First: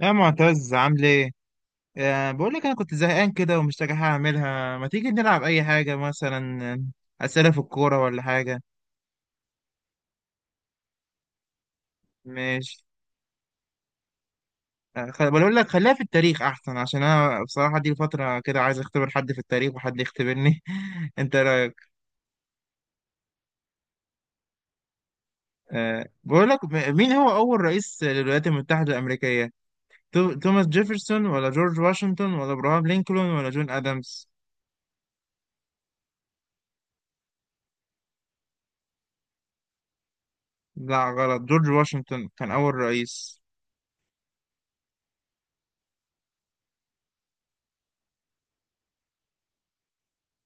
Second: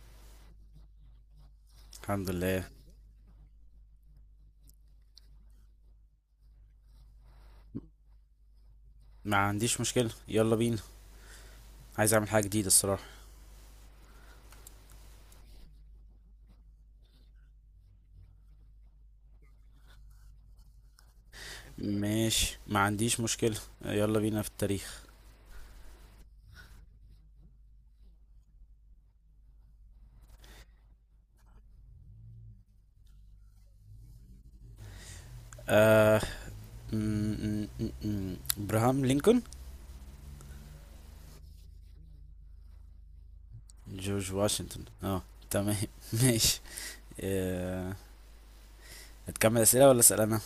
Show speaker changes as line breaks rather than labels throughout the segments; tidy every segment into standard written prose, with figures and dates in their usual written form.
يا معتز، عامل ايه؟
الحمد
بقول
لله.
لك انا كنت زهقان كده ومش لاقي حاجه اعملها، ما تيجي نلعب اي حاجه مثلا؟ اسئله في الكوره ولا حاجه؟
ما عنديش مشكلة، يلا بينا. عايز اعمل حاجة جديدة
ماشي.
الصراحة.
بقول لك خليها في التاريخ احسن، عشان انا بصراحه دي فتره كده عايز اختبر حد في التاريخ وحد يختبرني. انت رايك؟
ماشي، ما عنديش مشكلة، يلا بينا في التاريخ.
بقول لك مين هو اول رئيس للولايات المتحده الامريكيه؟ توماس جيفرسون ولا جورج واشنطن ولا ابراهام لينكولن ولا جون ادمز؟
آه ابراهام لينكولن.
لا غلط، جورج واشنطن كان اول رئيس.
جورج واشنطن اه. تمام. ماشي. آه هتكمل اسئلة ولا اسأل انا؟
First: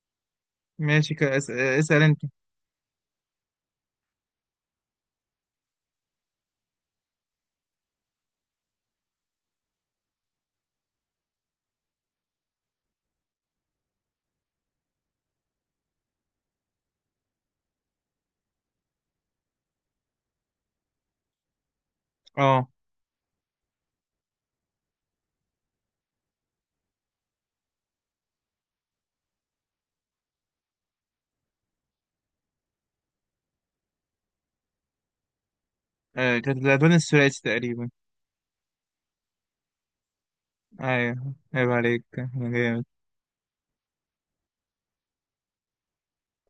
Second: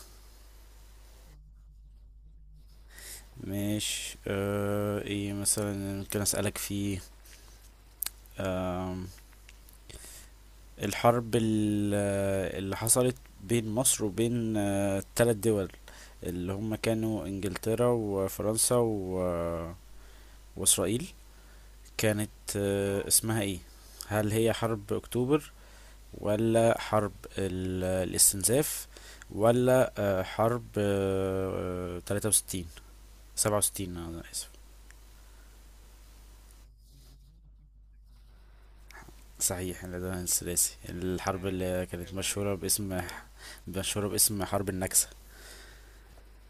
ماشي، اسال انت.
ماشي. ايه مثلا ممكن اسألك فيه؟ آم، الحرب اللي حصلت بين مصر وبين التلات دول اللي هم كانوا انجلترا وفرنسا واسرائيل، كانت
اه.
اسمها ايه؟ هل هي حرب اكتوبر، ولا حرب الاستنزاف، ولا حرب 63، 67؟ انا اسف.
كانت الألوان الثلاثي تقريبا.
صحيح إن ده الثلاثي
أيوه
الحرب
عيب
اللي
عليك،
كانت
أنا
مشهورة
جامد.
باسم مشهورة باسم حرب النكسة.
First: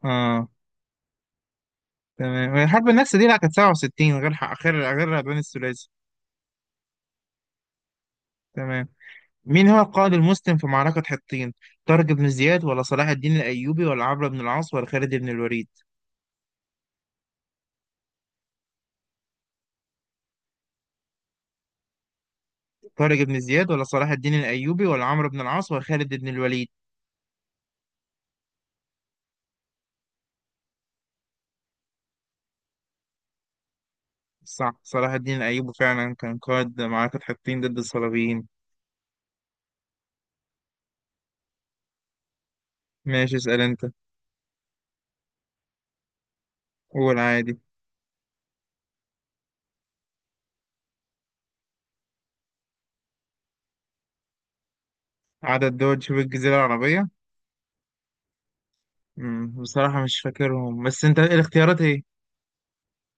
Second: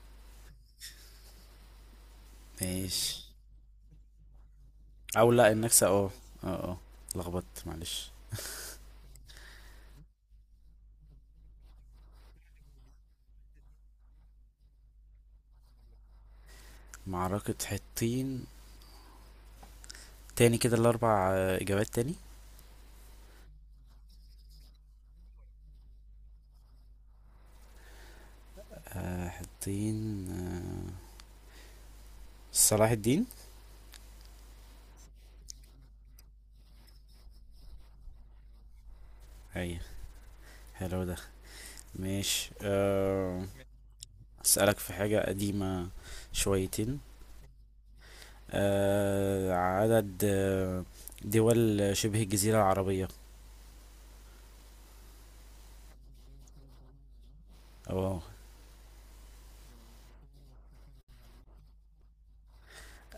أه، تمام. الحرب النكسة
ماشي،
دي لا، كانت 67، غير ح- غير غير
او
الألوان
لا، النكسة
الثلاثي.
اه. اه اه. لخبطت معلش.
تمام. مين هو القائد المسلم في معركة حطين؟ طارق بن زياد ولا صلاح الدين الأيوبي ولا عمرو بن العاص ولا خالد بن الوليد؟
معركة حطين. تاني كده الاربع اجابات تاني.
طارق بن زياد ولا صلاح الدين الأيوبي ولا عمرو بن العاص ولا خالد بن الوليد؟
حاطين. صلاح الدين.
صح، صلاح الدين الأيوبي فعلا كان قائد معركة حطين ضد الصليبيين.
ايوه. حلو ده. ماشي.
ماشي، اسأل أنت.
اسألك في حاجة قديمة شويتين.
قول عادي.
عدد دول شبه الجزيرة العربية.
عدد دول شبه الجزيرة العربية.
اه.
بصراحة مش فاكرهم، بس انت الاختيارات ايه؟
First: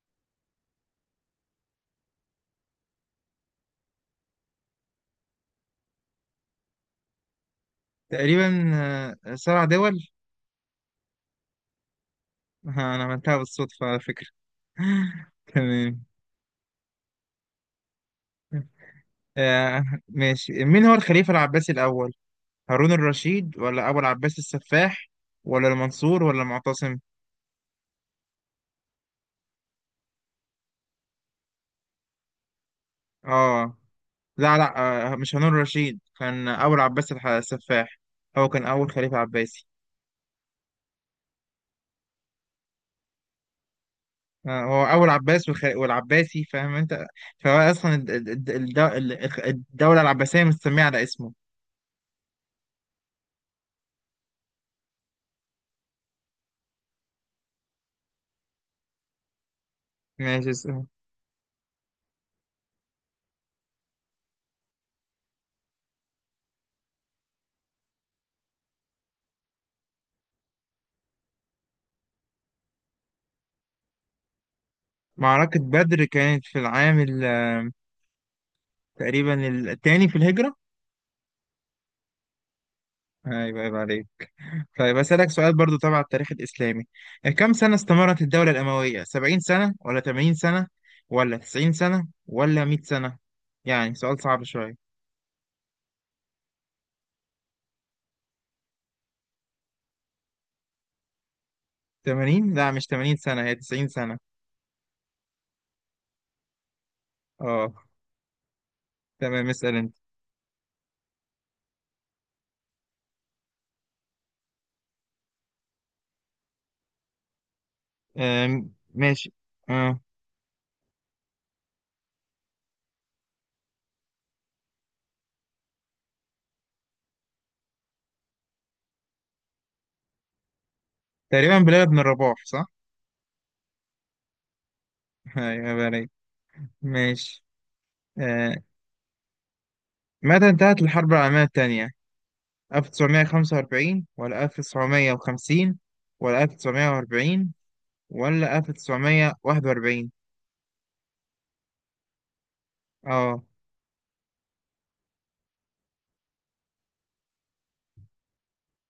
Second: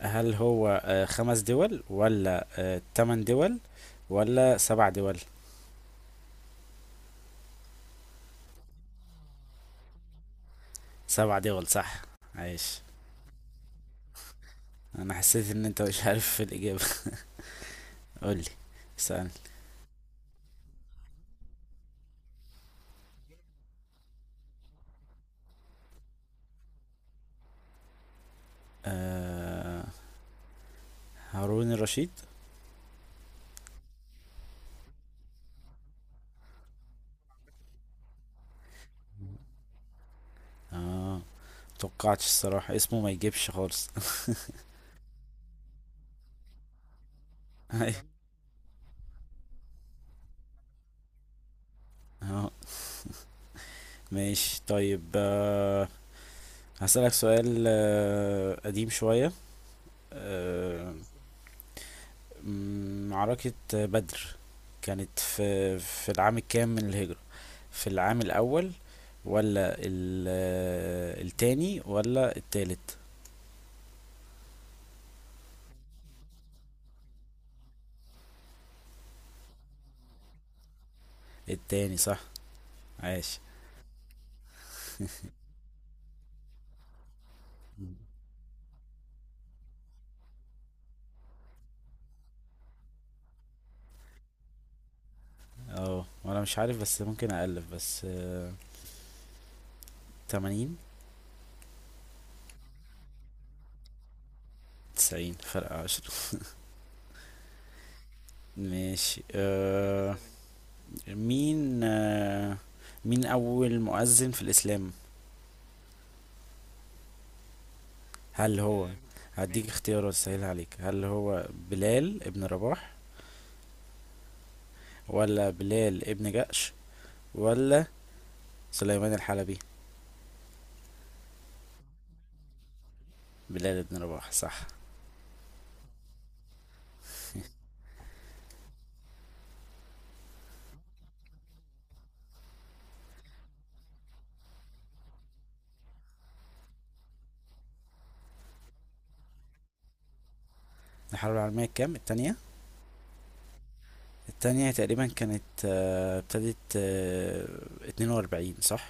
هل هو خمس دول، ولا تمن دول، ولا سبع دول؟
تقريبا سبع دول.
سبع دول صح. عايش.
انا عملتها بالصدفة على فكرة.
انا حسيت ان انت
تمام.
مش عارف في الإجابة. قولي، اسألني.
ماشي، مين هو الخليفة العباسي الأول؟ هارون الرشيد ولا أبو العباس السفاح ولا المنصور ولا المعتصم؟
آه هارون الرشيد.
اه. لا لا. مش هارون الرشيد، كان أبو العباس السفاح. هو كان أول خليفة عباسي.
اه، متوقعتش الصراحة، اسمه ما يجيبش خالص.
هو أول عباس والعباسي، فاهم أنت؟ فهو أصلا الدولة العباسية مستمية على اسمه.
اه. ماشي طيب. هسألك سؤال قديم شوية.
ماشي، اسأل.
آه، معركة بدر كانت في العام الكام من الهجرة؟ في العام الأول، ولا التاني، ولا التالت؟
معركة بدر كانت في العام تقريبا الثاني في الهجرة.
التاني صح. عاش.
ايوه عيب عليك. طيب أسألك سؤال برضو تبع التاريخ الإسلامي، كم سنة استمرت الدولة الأموية؟ 70 سنة ولا 80 سنة ولا 90 سنة ولا 100 سنة؟ يعني سؤال صعب شوية.
اه، وانا مش عارف بس ممكن أألف، بس 80.
80، لا مش 80 سنة، هي 90 سنة.
90، فرق 10.
اه،
ماشي
تمام، اسأل انت.
أه. مين مين أول مؤذن في الإسلام؟ هل هو،
ماشي.
هديك
اه،
اختيارات سهلة عليك، هل هو بلال ابن رباح، ولا بلال ابن جأش، ولا سليمان الحلبي؟
تقريبا بلال بن الرباح صح.
بلال ابن رباح صح.
ايوه عيب عليك. ماشي. آه، متى انتهت الحرب العالمية الثانية؟ 1945 ولا 1950 ولا 1940 ولا 1941؟
الحرب العالمية الكام، التانية؟
اه
التانية تقريبا كانت، ابتدت 42 صح.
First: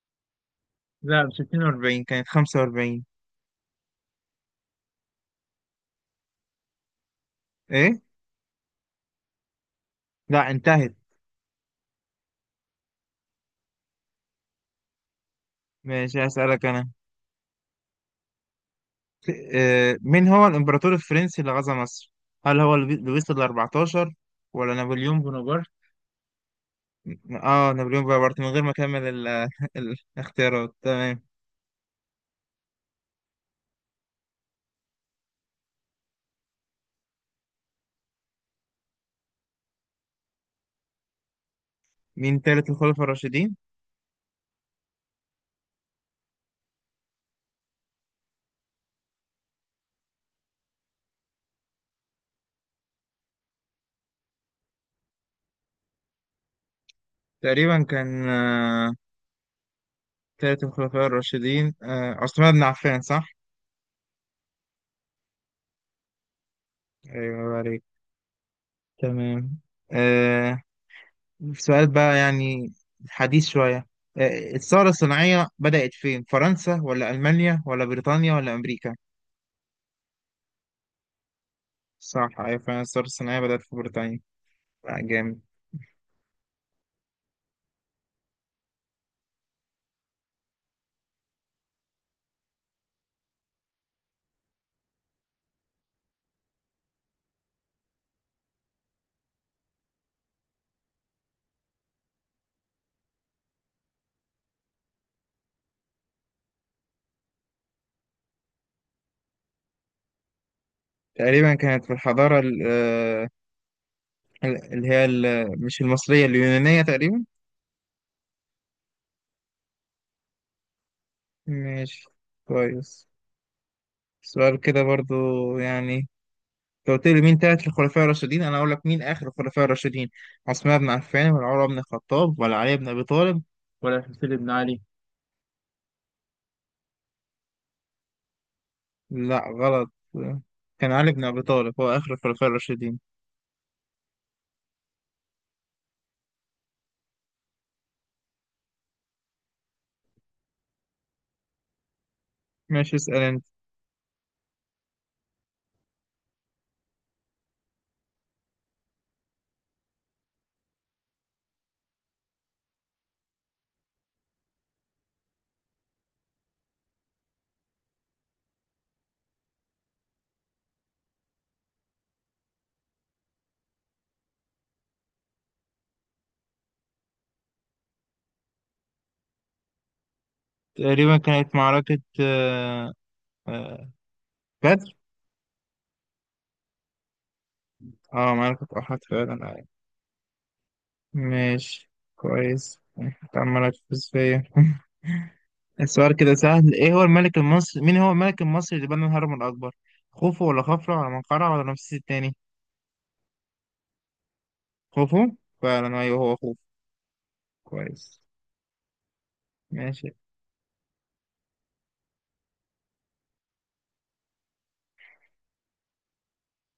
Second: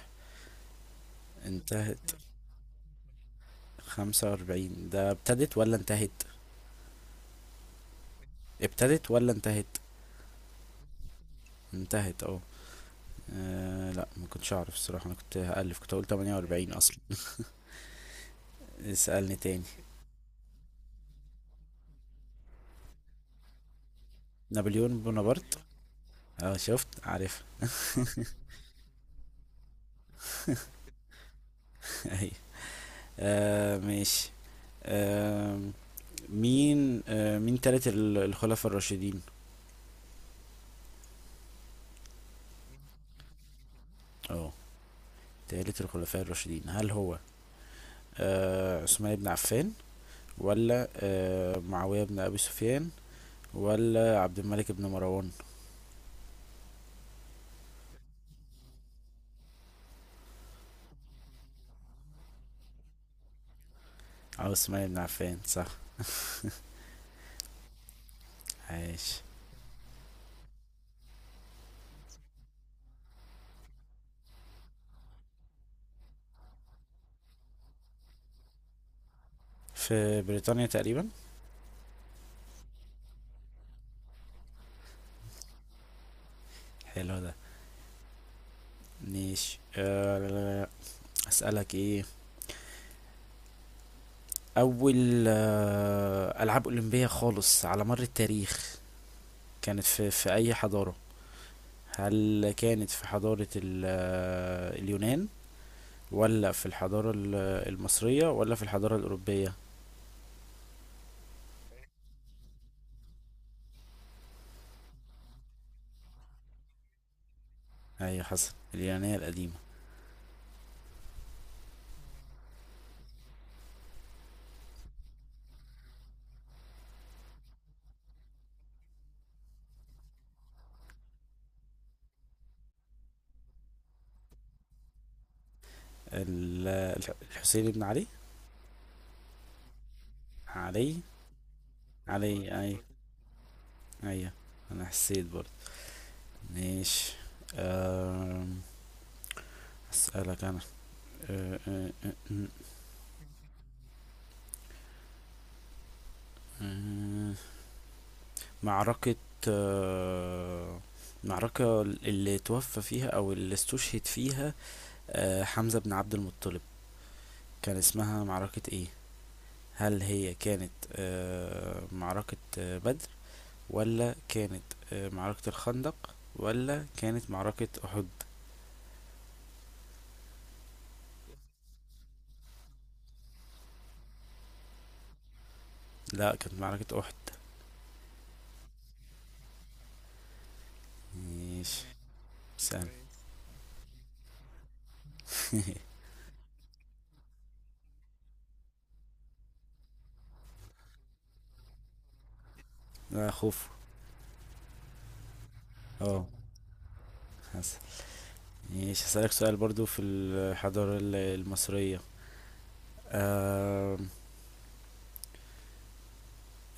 لا، مش 42
انتهت
كانت 45.
45، ده ابتدت ولا انتهت؟
ايه؟
ابتدت ولا انتهت؟
لا انتهت.
انتهت اه. لا، ما كنتش اعرف الصراحه، انا كنت هالف، كنت هقول
ماشي هسألك
48
انا.
اصلا. اسالني تاني.
مين هو الامبراطور الفرنسي اللي غزا مصر؟ هل هو لويس ال 14 ولا
نابليون
نابليون
بونابرت.
بونابرت؟
اه شفت، عارف.
اه، نابليون بونابرت من غير ما اكمل ال- الاختيارات. تمام.
ايوه. ماشي. آه مين مين تالت الخلفاء الراشدين؟
مين تالت الخلفاء الراشدين؟
اه. تالت الخلفاء الراشدين، هل هو عثمان بن عفان، ولا معاويه بن ابي سفيان، ولا عبد الملك بن مروان؟
تقريبا كان تالت الخلفاء الراشدين عثمان بن عفان، صح؟
اه، عثمان بن عفان صح.
أيوة الله عليك.
عايش.
تمام. آه، سؤال بقى يعني حديث شوية. الثورة الصناعية بدأت فين؟ فرنسا ولا ألمانيا ولا بريطانيا ولا أمريكا؟
في بريطانيا تقريبا.
صح، أيوة فعلا الثورة الصناعية بدأت في بريطانيا. جامد.
حلو ده. ماشي. أسألك ايه. أول ألعاب أولمبية خالص على مر التاريخ كانت في أي حضارة؟ هل كانت في حضارة اليونان، ولا في الحضارة المصرية، ولا في الحضارة الأوروبية؟
تقريبا كانت في الحضارة اللي هي مش المصرية، اليونانية تقريبا.
أيوة، حسن. اليونانية القديمة.
ماشي، كويس. سؤال كده برضو يعني، انت قلت لي مين تالت الخلفاء الراشدين، انا اقول لك مين اخر الخلفاء الراشدين. عثمان بن عفان ولا عمر بن الخطاب ولا علي بن ابي طالب ولا الحسين بن علي؟
الحسين بن علي.
لا غلط، كان
علي.
علي بن ابي طالب هو اخر الخلفاء
علي أي.
الراشدين.
أيوة، أنا حسيت برضه. ماشي. أم، أسألك أنا. أه، أه، أه، أه،
ماشي، اسال انت.
أه. معركة، آه، اللي توفى فيها أو اللي استشهد فيها حمزة بن عبد المطلب، كان اسمها معركة ايه؟ هل هي كانت معركة بدر، ولا كانت معركة الخندق، ولا كانت معركة أحد؟
تقريبا كانت معركة آه، بدر.
لا، كانت معركة أحد.
اه، معركة احد فعلا.
ماشي.
ماشي كويس،
سأل
انت عمال هتفوز فيا. السؤال كده سهل. ايه هو الملك المصري، مين هو الملك المصري اللي بنى الهرم الاكبر؟ خوفو ولا خفرع ولا منقرع ولا رمسيس الثاني؟
لا، خوف.
خوفو. فعلا أيوه
اه،
هو خوفو.
حسن.
كويس.
ماشي هسألك سؤال برضو في
ماشي.
الحضارة المصرية. آه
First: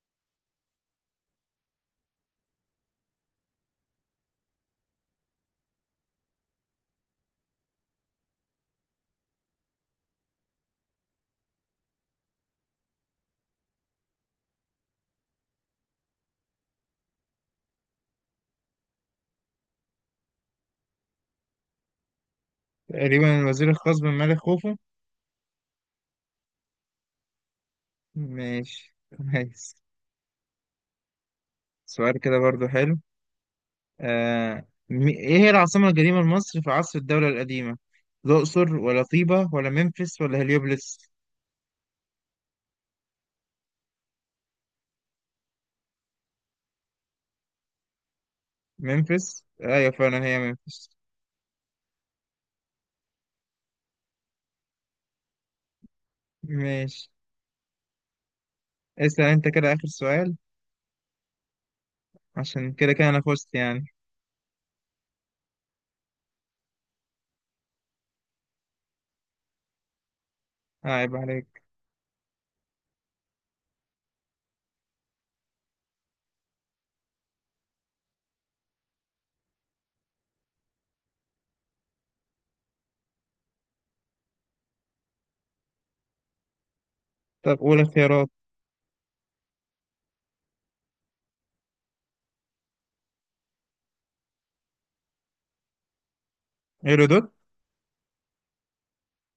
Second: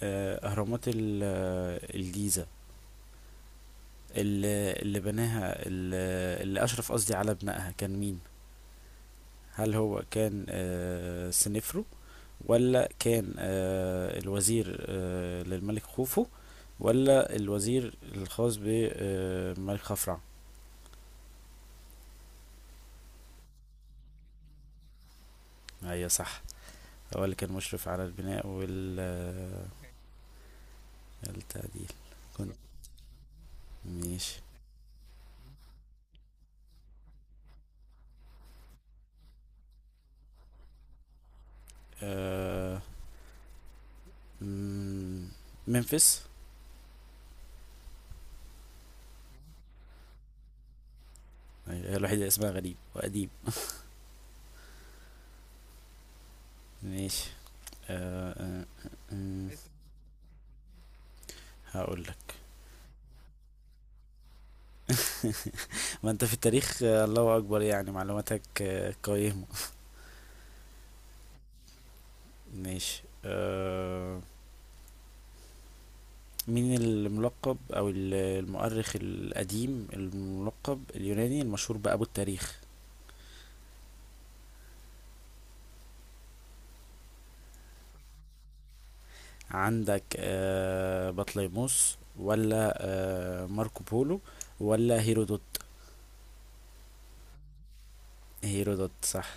اهرامات الجيزة، اللي بناها، اللي اشرف، قصدي، على بنائها كان مين؟ هل هو كان سنفرو، ولا كان الوزير للملك خوفو، ولا الوزير الخاص بالملك خفرع؟
تقريبا الوزير الخاص بالملك خوفو.
ايوه صح. هو اللي كان مشرف على البناء
ماشي
والتعديل.
كويس. سؤال كده
كنت.
برضو حلو.
ماشي.
إيه هي العاصمة القديمة لمصر في عصر الدولة القديمة؟ الأقصر ولا طيبة ولا ممفيس ولا هليوبلس؟
آه، مم، ممفيس.
ممفيس؟ أيوه فعلا هي ممفيس.
أيوة، هي الوحيدة اللي اسمها غريب وقديم.
ماشي،
ماشي. آه، آه،
اسأل أنت
آه،
كده آخر سؤال.
هقول لك.
عشان كده كده أنا فزت يعني.
ما انت في التاريخ الله اكبر، يعني معلوماتك قيمة.
عيب عليك.
ماشي. مين الملقب، او المؤرخ القديم الملقب، اليوناني المشهور بأبو التاريخ؟
طب قول اختيارات.
عندك بطليموس، ولا ماركو بولو، ولا هيرودوت؟
هيرودوت؟
هيرودوت صح.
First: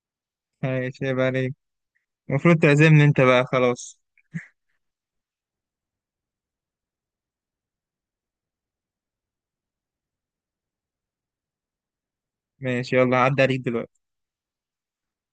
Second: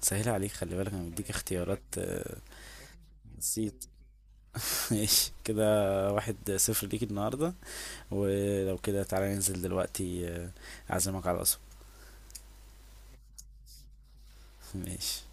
سهل عليك، خلي بالك انا
ماشي عيب
بديك
عليك،
اختيارات.
المفروض تعزمني أنت بقى
نسيت.
خلاص.
ماشي كده. 1-0 ليك النهاردة. ولو كده تعالى ننزل دلوقتي، اعزمك على القصب.
ماشي، يلا عدى عليك دلوقتي.
ماشي.